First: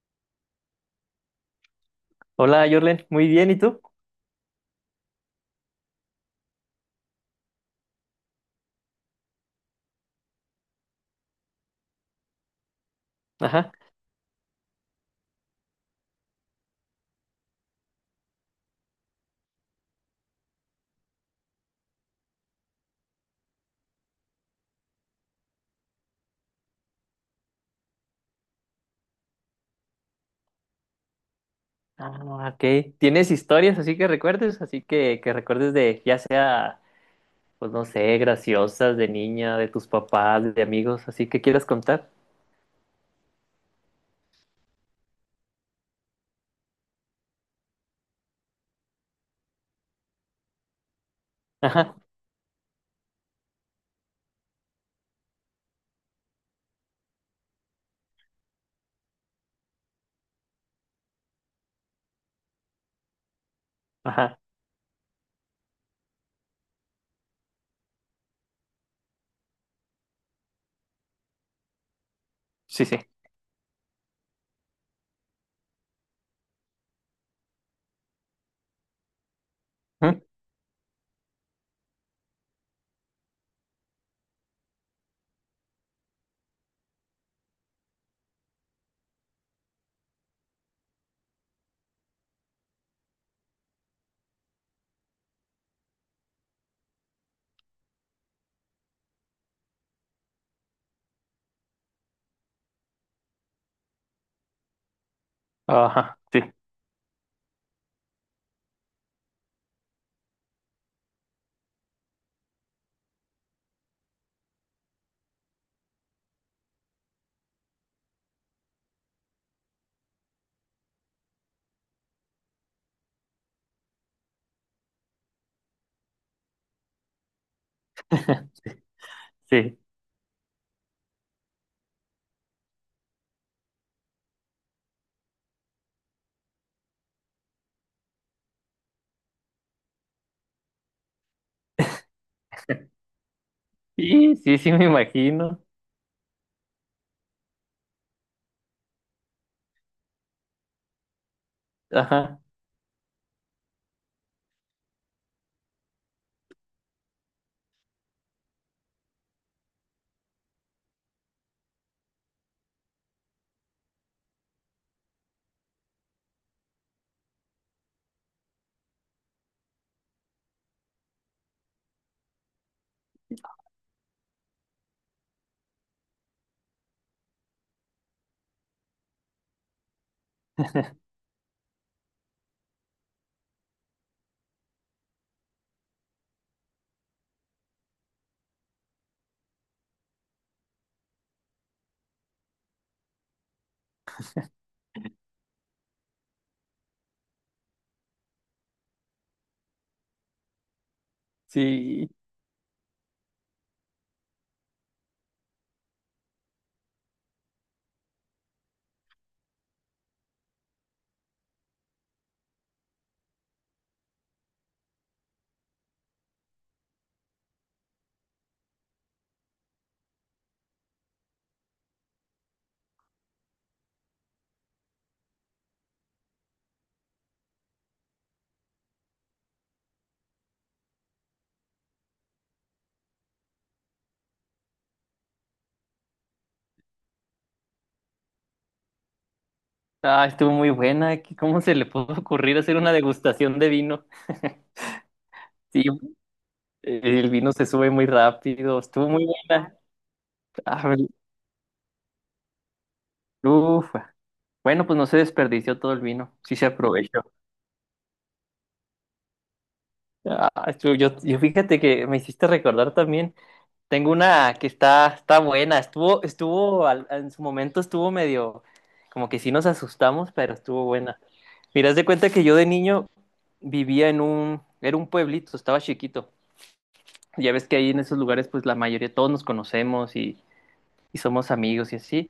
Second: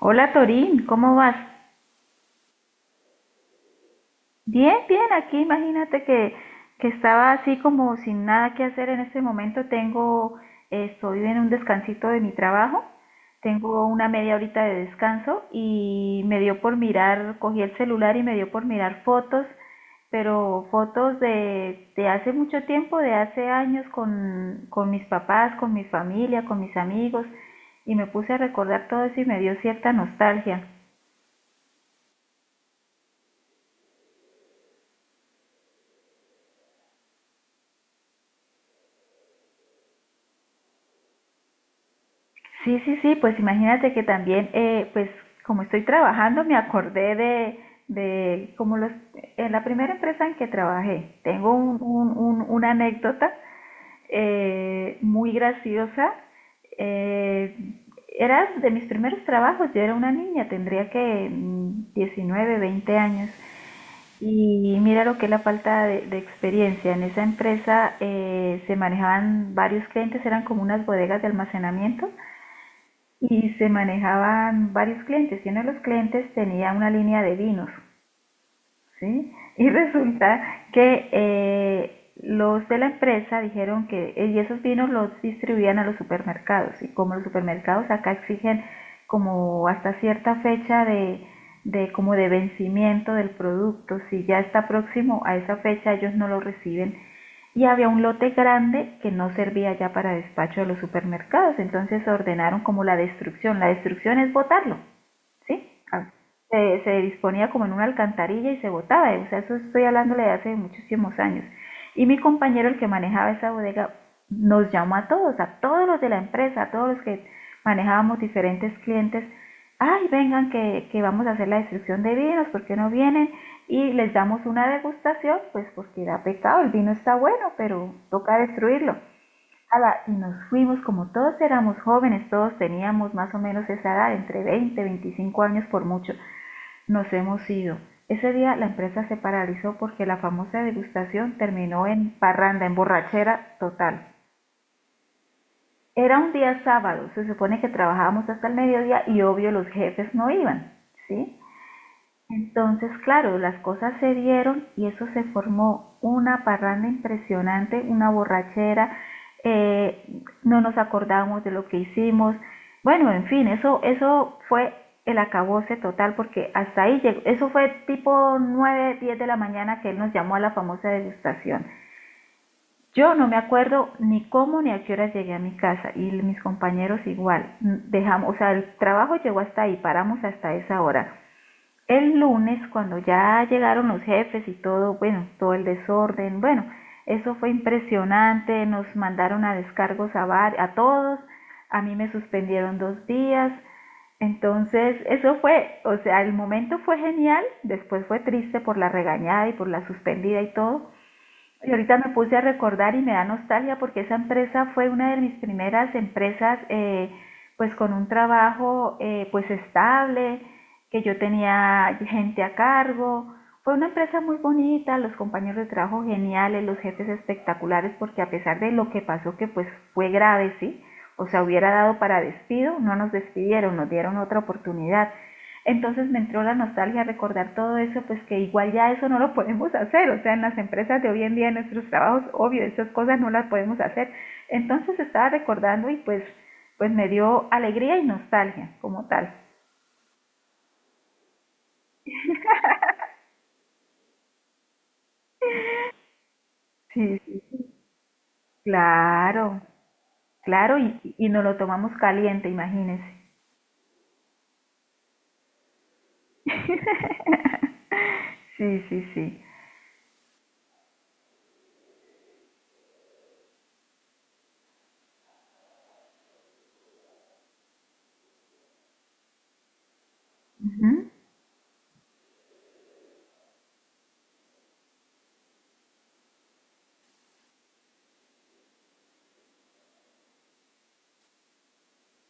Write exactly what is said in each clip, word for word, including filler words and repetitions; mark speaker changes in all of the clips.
Speaker 1: Hola Torín, ¿cómo vas?
Speaker 2: Hola, Jorlen. Muy bien, ¿y tú?
Speaker 1: Bien, bien, aquí imagínate que, que estaba así como sin nada que hacer en este momento. Tengo, eh, estoy en un descansito de mi trabajo,
Speaker 2: Ajá.
Speaker 1: tengo una media horita de descanso y me dio por mirar, cogí el celular y me dio por mirar fotos, pero fotos de, de hace mucho tiempo, de hace años con, con mis papás, con mi familia, con mis amigos y me puse a recordar todo eso y me dio cierta nostalgia.
Speaker 2: Ah, ok. ¿Tienes historias así que recuerdes? Así que, que recuerdes de, ya sea, pues no sé, graciosas, de niña, de tus papás, de amigos, así que quieras contar.
Speaker 1: Sí, sí, sí, pues imagínate que también, eh, pues como estoy trabajando, me acordé de, de como los, en la primera empresa en que trabajé, tengo un,
Speaker 2: Ajá,
Speaker 1: un- un- una anécdota eh, muy graciosa. Eh, Era de mis primeros trabajos, yo era una niña, tendría que mm, diecinueve, veinte años.
Speaker 2: ajá.
Speaker 1: Y mira lo que es la falta de, de experiencia. En esa empresa eh, se manejaban varios clientes, eran como unas bodegas de almacenamiento
Speaker 2: Sí, sí.
Speaker 1: y se manejaban varios clientes y uno de los clientes tenía una línea de vinos, ¿sí? Y
Speaker 2: ¿Mm?
Speaker 1: resulta que eh, los de la empresa dijeron que eh, y esos vinos los distribuían a los supermercados y como los supermercados acá exigen como hasta cierta fecha de, de como de vencimiento del producto, si ya está próximo a esa fecha ellos no lo reciben y había un lote grande que no servía ya para despacho de los supermercados, entonces ordenaron como la destrucción. La destrucción es botarlo. ¿Sí? Ah.
Speaker 2: Ajá, sí,
Speaker 1: Se, se disponía como en una alcantarilla y se botaba, o sea, eso estoy hablándole de hace muchísimos años. Y mi compañero, el que manejaba esa bodega, nos llamó a todos, a todos los de la empresa, a todos los que manejábamos diferentes clientes, ay, vengan que, que vamos a hacer la destrucción de vinos, ¿por qué no vienen? Y les damos una degustación, pues porque da pecado, el vino está bueno, pero toca destruirlo.
Speaker 2: sí.
Speaker 1: Ala, y nos fuimos, como todos éramos jóvenes, todos teníamos más o menos esa edad, entre veinte veinticinco años por mucho, nos hemos ido. Ese día la empresa se paralizó porque la famosa degustación terminó en parranda, en borrachera total.
Speaker 2: Sí, sí, sí, me imagino.
Speaker 1: Era un día sábado, se supone que trabajábamos hasta el mediodía y obvio los jefes no iban, ¿sí?
Speaker 2: Ajá,
Speaker 1: Entonces claro, las cosas se dieron y eso se formó una parranda impresionante, una borrachera, eh, no nos acordamos de lo que hicimos. Bueno, en fin, eso, eso fue el acabose total porque hasta ahí llegó. Eso fue tipo nueve, diez de la mañana que él nos llamó a la famosa degustación. Yo no me acuerdo ni cómo ni a qué hora llegué a mi casa y mis compañeros igual. Dejamos, o sea, el trabajo llegó hasta ahí, paramos hasta esa hora. El lunes, cuando ya llegaron los jefes y todo, bueno, todo el desorden, bueno, eso fue impresionante, nos mandaron a descargos a, var- a todos, a mí me suspendieron dos días, entonces eso fue, o sea, el momento fue genial, después fue triste por la regañada y por la suspendida y todo, y ahorita
Speaker 2: sí.
Speaker 1: me puse a recordar y me da nostalgia porque esa empresa fue una de mis primeras empresas, eh, pues con un trabajo eh, pues estable, que yo tenía gente a cargo. Fue una empresa muy bonita, los compañeros de trabajo geniales, los jefes espectaculares, porque a pesar de lo que pasó, que pues fue grave, ¿sí? O sea, hubiera dado para despido, no nos despidieron, nos dieron otra oportunidad. Entonces me entró la nostalgia a recordar todo eso, pues que igual ya eso no lo podemos hacer, o sea, en las empresas de hoy en día, en nuestros trabajos, obvio, esas cosas no las podemos hacer. Entonces estaba recordando y pues, pues me dio alegría y nostalgia como tal.
Speaker 2: Ah, estuvo muy buena. ¿Qué- ¿Cómo se le pudo ocurrir hacer una degustación de vino? Sí,
Speaker 1: Sí,
Speaker 2: el
Speaker 1: sí,
Speaker 2: vino se
Speaker 1: sí.
Speaker 2: sube muy rápido. Estuvo muy
Speaker 1: Claro,
Speaker 2: buena.
Speaker 1: claro,
Speaker 2: Ah,
Speaker 1: y, y nos lo tomamos caliente, imagínense.
Speaker 2: uf. Bueno, pues no se desperdició todo el vino, sí se aprovechó.
Speaker 1: Sí, sí, sí.
Speaker 2: Ah, yo, yo- yo fíjate que me hiciste recordar también. Tengo una que está, está buena. Estuvo, estuvo, al- en su momento estuvo medio, como que sí nos asustamos, pero estuvo
Speaker 1: Ujú,
Speaker 2: buena. Mira, haz de cuenta que yo de niño vivía en un, era un pueblito, estaba chiquito. Ya ves que ahí en esos lugares, pues la mayoría, todos nos conocemos y somos amigos y así.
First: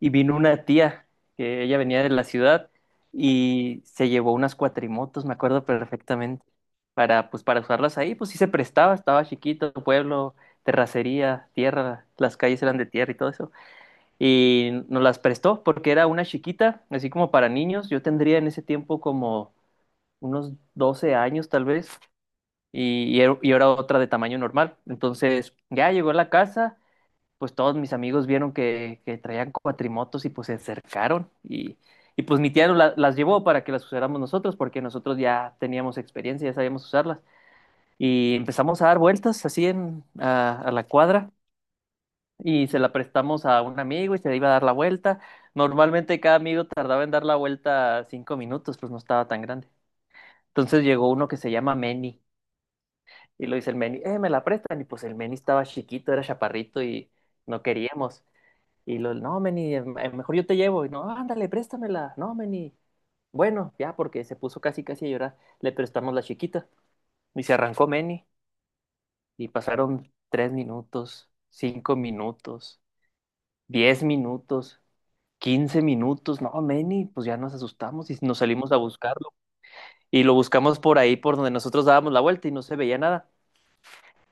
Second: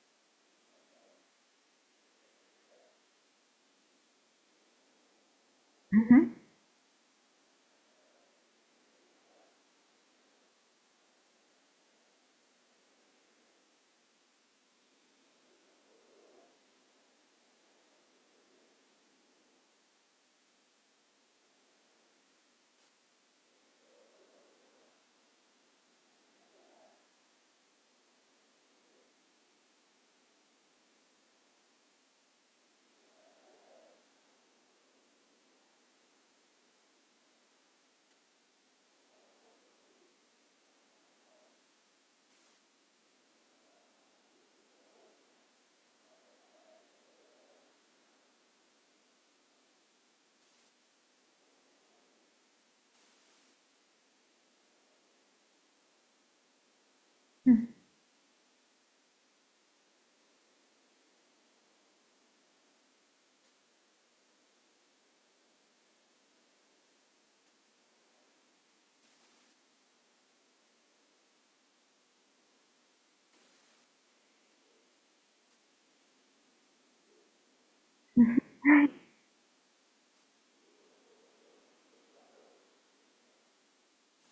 Speaker 2: Y vino una tía, que ella venía de la ciudad y se llevó unas cuatrimotos, me acuerdo
Speaker 1: ujú.
Speaker 2: perfectamente, para, pues, para usarlas ahí, pues sí se prestaba, estaba chiquito, pueblo, terracería, tierra, las calles eran de tierra y todo eso. Y nos las prestó porque era una chiquita, así como para niños, yo tendría en ese tiempo como unos doce años tal vez. Y, y era y era otra de tamaño normal. Entonces ya llegó a la casa, pues todos mis amigos vieron que, que traían cuatrimotos y pues se acercaron y, y pues mi tía no la- las llevó para que las usáramos nosotros porque nosotros ya teníamos experiencia, ya sabíamos usarlas y empezamos a dar vueltas así en, a, a la cuadra y se la prestamos a un amigo y se le iba a dar la vuelta. Normalmente cada amigo tardaba en dar la vuelta cinco minutos, pues no estaba tan grande. Entonces llegó uno que se llama Meni y lo dice el Meni, eh, me la prestan y pues el Meni estaba chiquito, era chaparrito y no queríamos. Y lo, no, Meni, eh, eh, mejor yo te llevo. Y no, ándale, préstamela. No, Meni. Bueno, ya, porque se puso casi, casi a llorar. Le prestamos la chiquita. Y se arrancó Meni. Y pasaron tres minutos, cinco minutos, diez minutos, quince minutos. No, Meni, pues ya nos asustamos y nos salimos a buscarlo. Y lo buscamos por ahí, por donde nosotros dábamos la vuelta y no se veía nada.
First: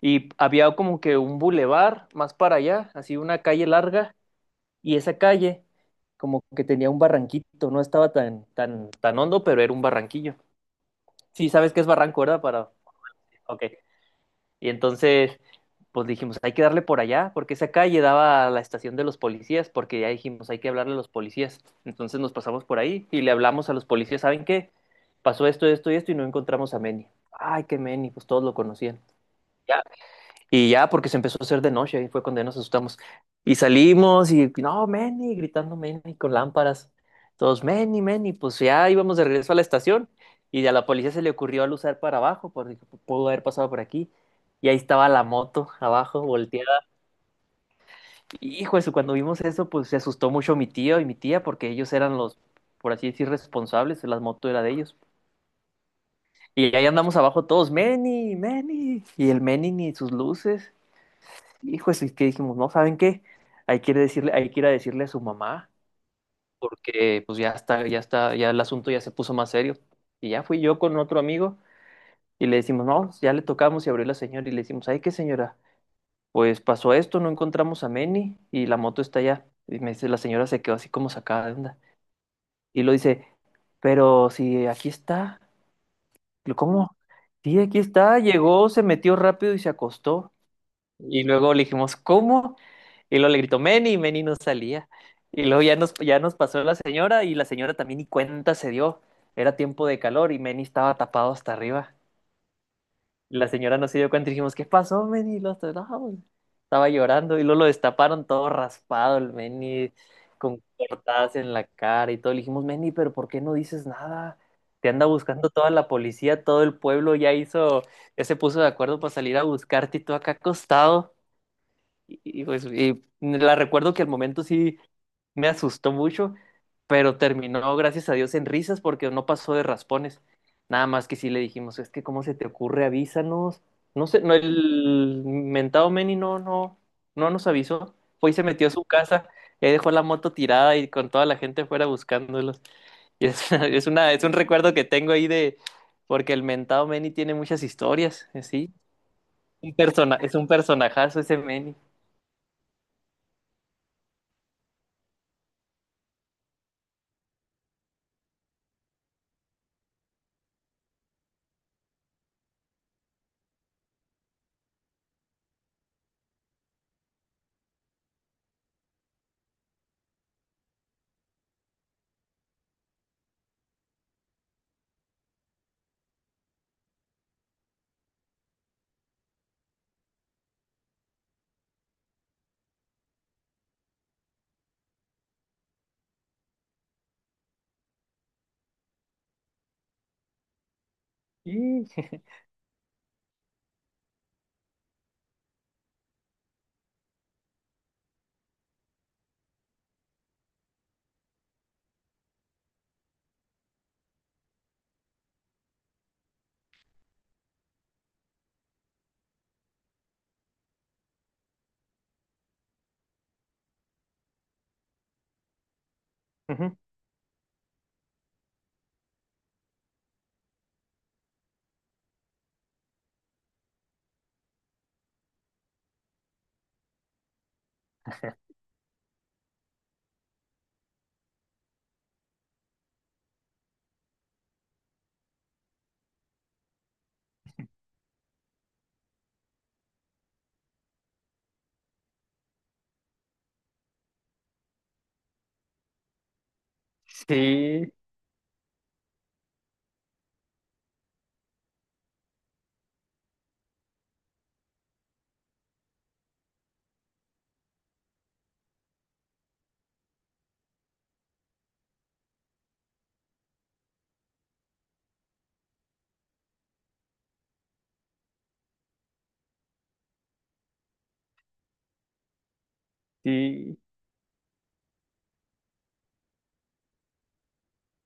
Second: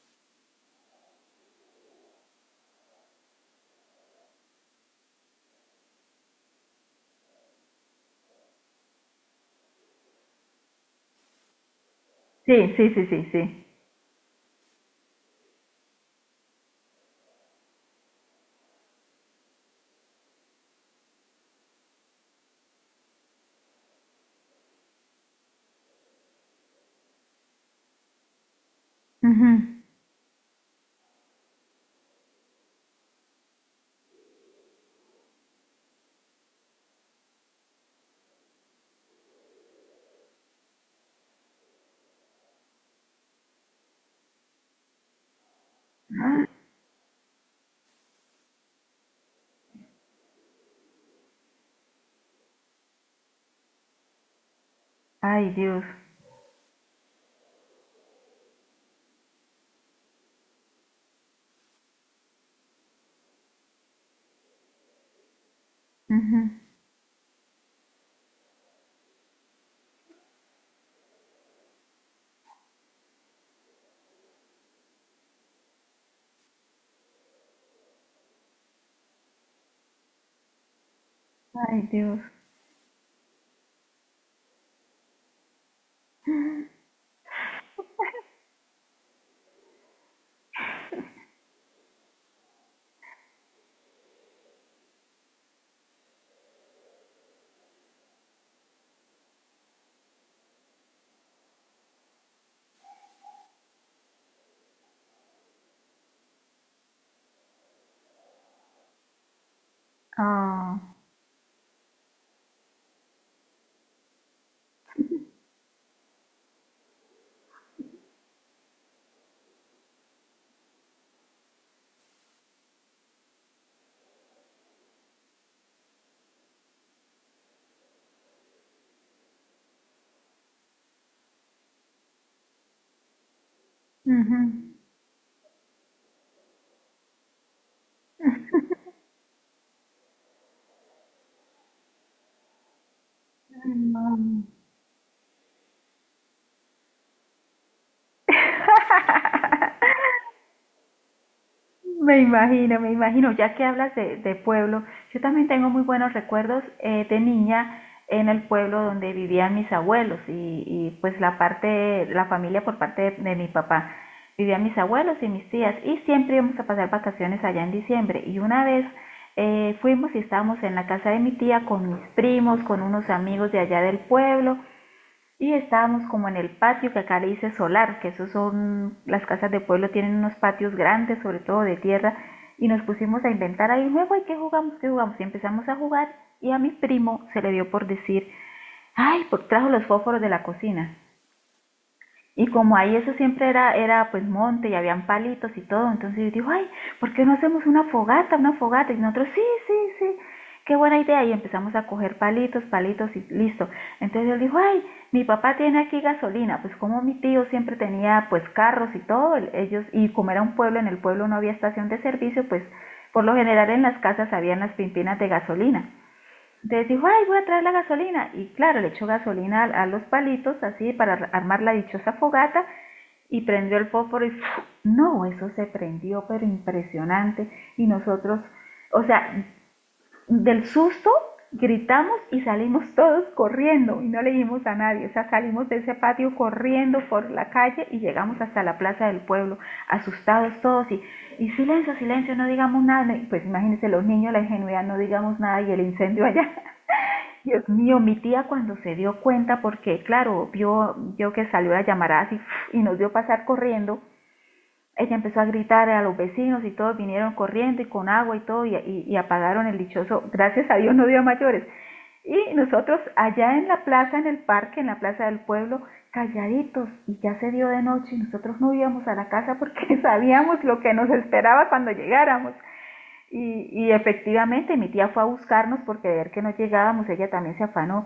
Speaker 2: Y había como que un bulevar más para allá, así una calle larga y esa calle como que tenía un barranquito, no estaba tan, tan, tan hondo, pero era un barranquillo. Sí, sabes que es barranco, ¿verdad?
Speaker 1: Sí,
Speaker 2: Para...
Speaker 1: sí, sí, sí,
Speaker 2: Ok.
Speaker 1: sí.
Speaker 2: Y entonces, pues dijimos, hay que darle por allá, porque esa calle daba a la estación de los policías, porque ya dijimos, hay que hablarle a los policías. Entonces nos pasamos por ahí y le hablamos a los policías, ¿saben qué? Pasó esto, esto y esto y no encontramos a Meni. Ay, qué Meni, pues todos lo conocían.
Speaker 1: Ujú.
Speaker 2: Ya y ya, porque se empezó a hacer de noche, ahí fue cuando ya nos asustamos. Y salimos y, no, Manny, gritando Manny con lámparas. Todos, Manny, Manny, pues ya íbamos de regreso a la estación. Y a la policía se le ocurrió al usar para abajo, porque pudo haber pasado por aquí. Y ahí estaba la moto abajo, volteada. Hijo de su, cuando vimos eso, pues se asustó mucho mi tío y mi tía, porque ellos eran los, por así decir, responsables, la moto era de ellos.
Speaker 1: Ay, Dios.
Speaker 2: Y ahí andamos abajo todos, Manny, Manny. Y el Manny ni sus luces. Hijo, es que dijimos, no, ¿saben qué? Hay que ir a decirle, hay que ir a decirle a su mamá,
Speaker 1: Ujú.
Speaker 2: porque pues ya está, ya está, ya el asunto ya se puso más serio. Y ya fui yo con otro amigo y le decimos, no, ya le tocamos y abrió la señora y le decimos, ay, ¿qué señora? Pues pasó esto, no encontramos a Manny y la moto está allá. Y me dice, la señora se quedó así como sacada de onda.
Speaker 1: Ay, Dios.
Speaker 2: Y lo dice, pero si aquí está. Lo, ¿cómo? Sí, aquí está, llegó, se metió rápido y se acostó. Y luego le dijimos, ¿cómo? Y luego le gritó Meni y Meni no salía. Y luego ya nos, ya nos pasó la señora y la señora también ni cuenta se dio. Era tiempo de calor y Meni estaba tapado hasta arriba. La señora no se dio cuenta y dijimos, ¿qué pasó, Meni? Y luego, hasta- "No, estaba llorando" y luego lo destaparon todo raspado el Meni con
Speaker 1: Ah.
Speaker 2: cortadas en la cara y todo. Le dijimos, Meni, pero ¿por qué no dices nada? Te anda buscando toda la policía, todo el pueblo ya hizo, ya se puso de acuerdo para salir a buscarte y tú acá acostado. Y, y, pues, y la recuerdo que al momento sí me asustó mucho, pero terminó, gracias a Dios, en risas porque no pasó de raspones. Nada más que sí le dijimos, es que cómo se te ocurre, avísanos. No sé, no,
Speaker 1: Ujú.
Speaker 2: el mentado Manny no, no, no nos avisó. Fue y se metió a su casa, y ahí dejó la moto tirada y con toda la gente fuera buscándolos. Y es es una- es un
Speaker 1: Mm.
Speaker 2: recuerdo que tengo ahí de, porque el mentado Manny tiene muchas historias, eh, ¿sí? Un persona, es un personajazo ese Manny.
Speaker 1: Me imagino, me imagino, ya que hablas de, de pueblo, yo también tengo muy buenos recuerdos eh, de niña en el pueblo donde vivían mis abuelos y, y, pues la parte, la familia por parte de, de mi papá. Vivían mis abuelos y mis tías y siempre íbamos a pasar vacaciones allá en diciembre y una vez eh, fuimos y estábamos en la casa de mi tía con mis primos, con unos amigos de allá del pueblo. Y estábamos como en el patio, que acá le dice solar, que esos son, las casas de pueblo tienen unos patios grandes, sobre todo de tierra, y nos pusimos a inventar ahí juego, ¿y qué jugamos? ¿Qué jugamos? Y empezamos a jugar, y a mi primo se le dio por decir, ay, por, trajo los fósforos de la cocina.
Speaker 2: Sí.
Speaker 1: Y como ahí eso siempre era, era pues monte y habían palitos y todo, entonces yo digo, ay, ¿por qué no hacemos una fogata, una fogata? Y nosotros, sí, sí, sí, qué buena idea. Y empezamos a coger palitos, palitos y listo. Entonces él dijo, ay, mi papá tiene aquí gasolina. Pues como mi tío siempre tenía pues carros y todo, ellos, y como era un pueblo, en el pueblo no había estación de servicio, pues por lo general en las casas habían las pimpinas de gasolina.
Speaker 2: Ujú.
Speaker 1: Entonces dijo, ay, voy a traer la gasolina. Y claro, le echó gasolina a, a los palitos, así, para armar la dichosa fogata, y prendió el fósforo y ¡fu! No, eso se prendió, pero impresionante. Y nosotros, o sea, del susto gritamos y salimos todos corriendo y no le dijimos a nadie, o sea, salimos de ese patio corriendo por la calle y llegamos hasta la plaza del pueblo, asustados todos y, y silencio, silencio, no digamos nada, pues imagínense los niños, la ingenuidad, no digamos nada y el incendio allá. Dios
Speaker 2: Sí,
Speaker 1: mío, mi tía cuando se dio cuenta, porque claro, vio, vio que salió la llamarada así y nos vio pasar corriendo, ella empezó a gritar a los vecinos y todos vinieron corriendo y con agua y todo y, y, y apagaron el dichoso, gracias a Dios no dio mayores. Y nosotros allá en la plaza, en el parque, en la plaza del pueblo, calladitos y ya se dio de noche y nosotros no íbamos a la casa porque sabíamos lo que nos esperaba cuando llegáramos. Y,
Speaker 2: sí,
Speaker 1: y efectivamente mi tía fue a buscarnos porque de ver que no llegábamos ella también se afanó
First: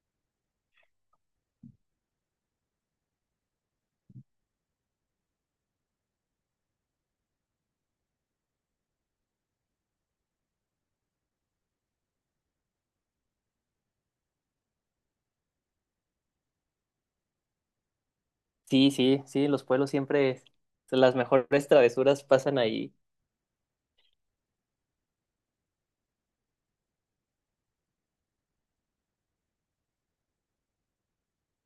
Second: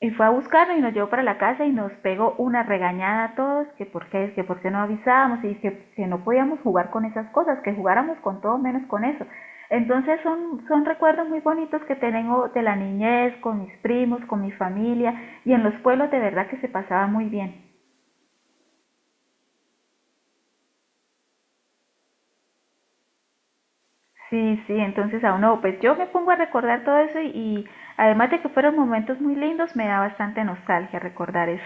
Speaker 1: y fue a buscarnos y nos llevó para la casa y nos pegó una regañada a todos, que por qué, que por qué no avisábamos y que, que no podíamos jugar con esas cosas, que jugáramos con todo menos con eso. Entonces son, son, recuerdos muy bonitos que tengo de la niñez, con mis primos, con mi familia y en los pueblos de verdad que se pasaba muy bien.
Speaker 2: sí, sí, sí, los pueblos siempre, es- las mejores travesuras pasan ahí.
Speaker 1: Sí, sí, entonces a uno, pues yo me pongo a recordar todo eso y, y además de que fueron momentos muy lindos, me da bastante nostalgia recordar eso.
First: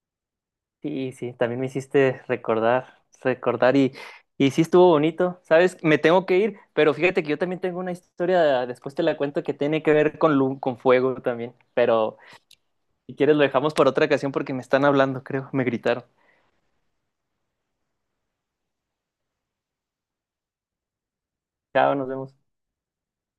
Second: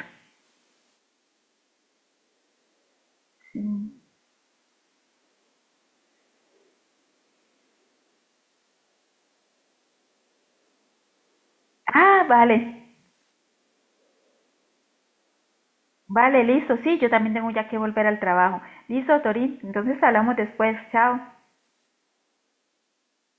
Speaker 2: Sí, sí, también me hiciste recordar, recordar y,
Speaker 1: Mm.
Speaker 2: y sí estuvo bonito, ¿sabes? Me tengo que ir, pero fíjate que yo también tengo una historia, después te la cuento, que tiene que ver con lu- con fuego también, pero
Speaker 1: Ah, vale.
Speaker 2: si quieres lo dejamos para otra ocasión porque me están hablando, creo, me gritaron.
Speaker 1: Vale, listo. Sí, yo también tengo ya que volver al trabajo. Listo, Torín. Entonces hablamos después. Chao.
Speaker 2: Chao, nos vemos.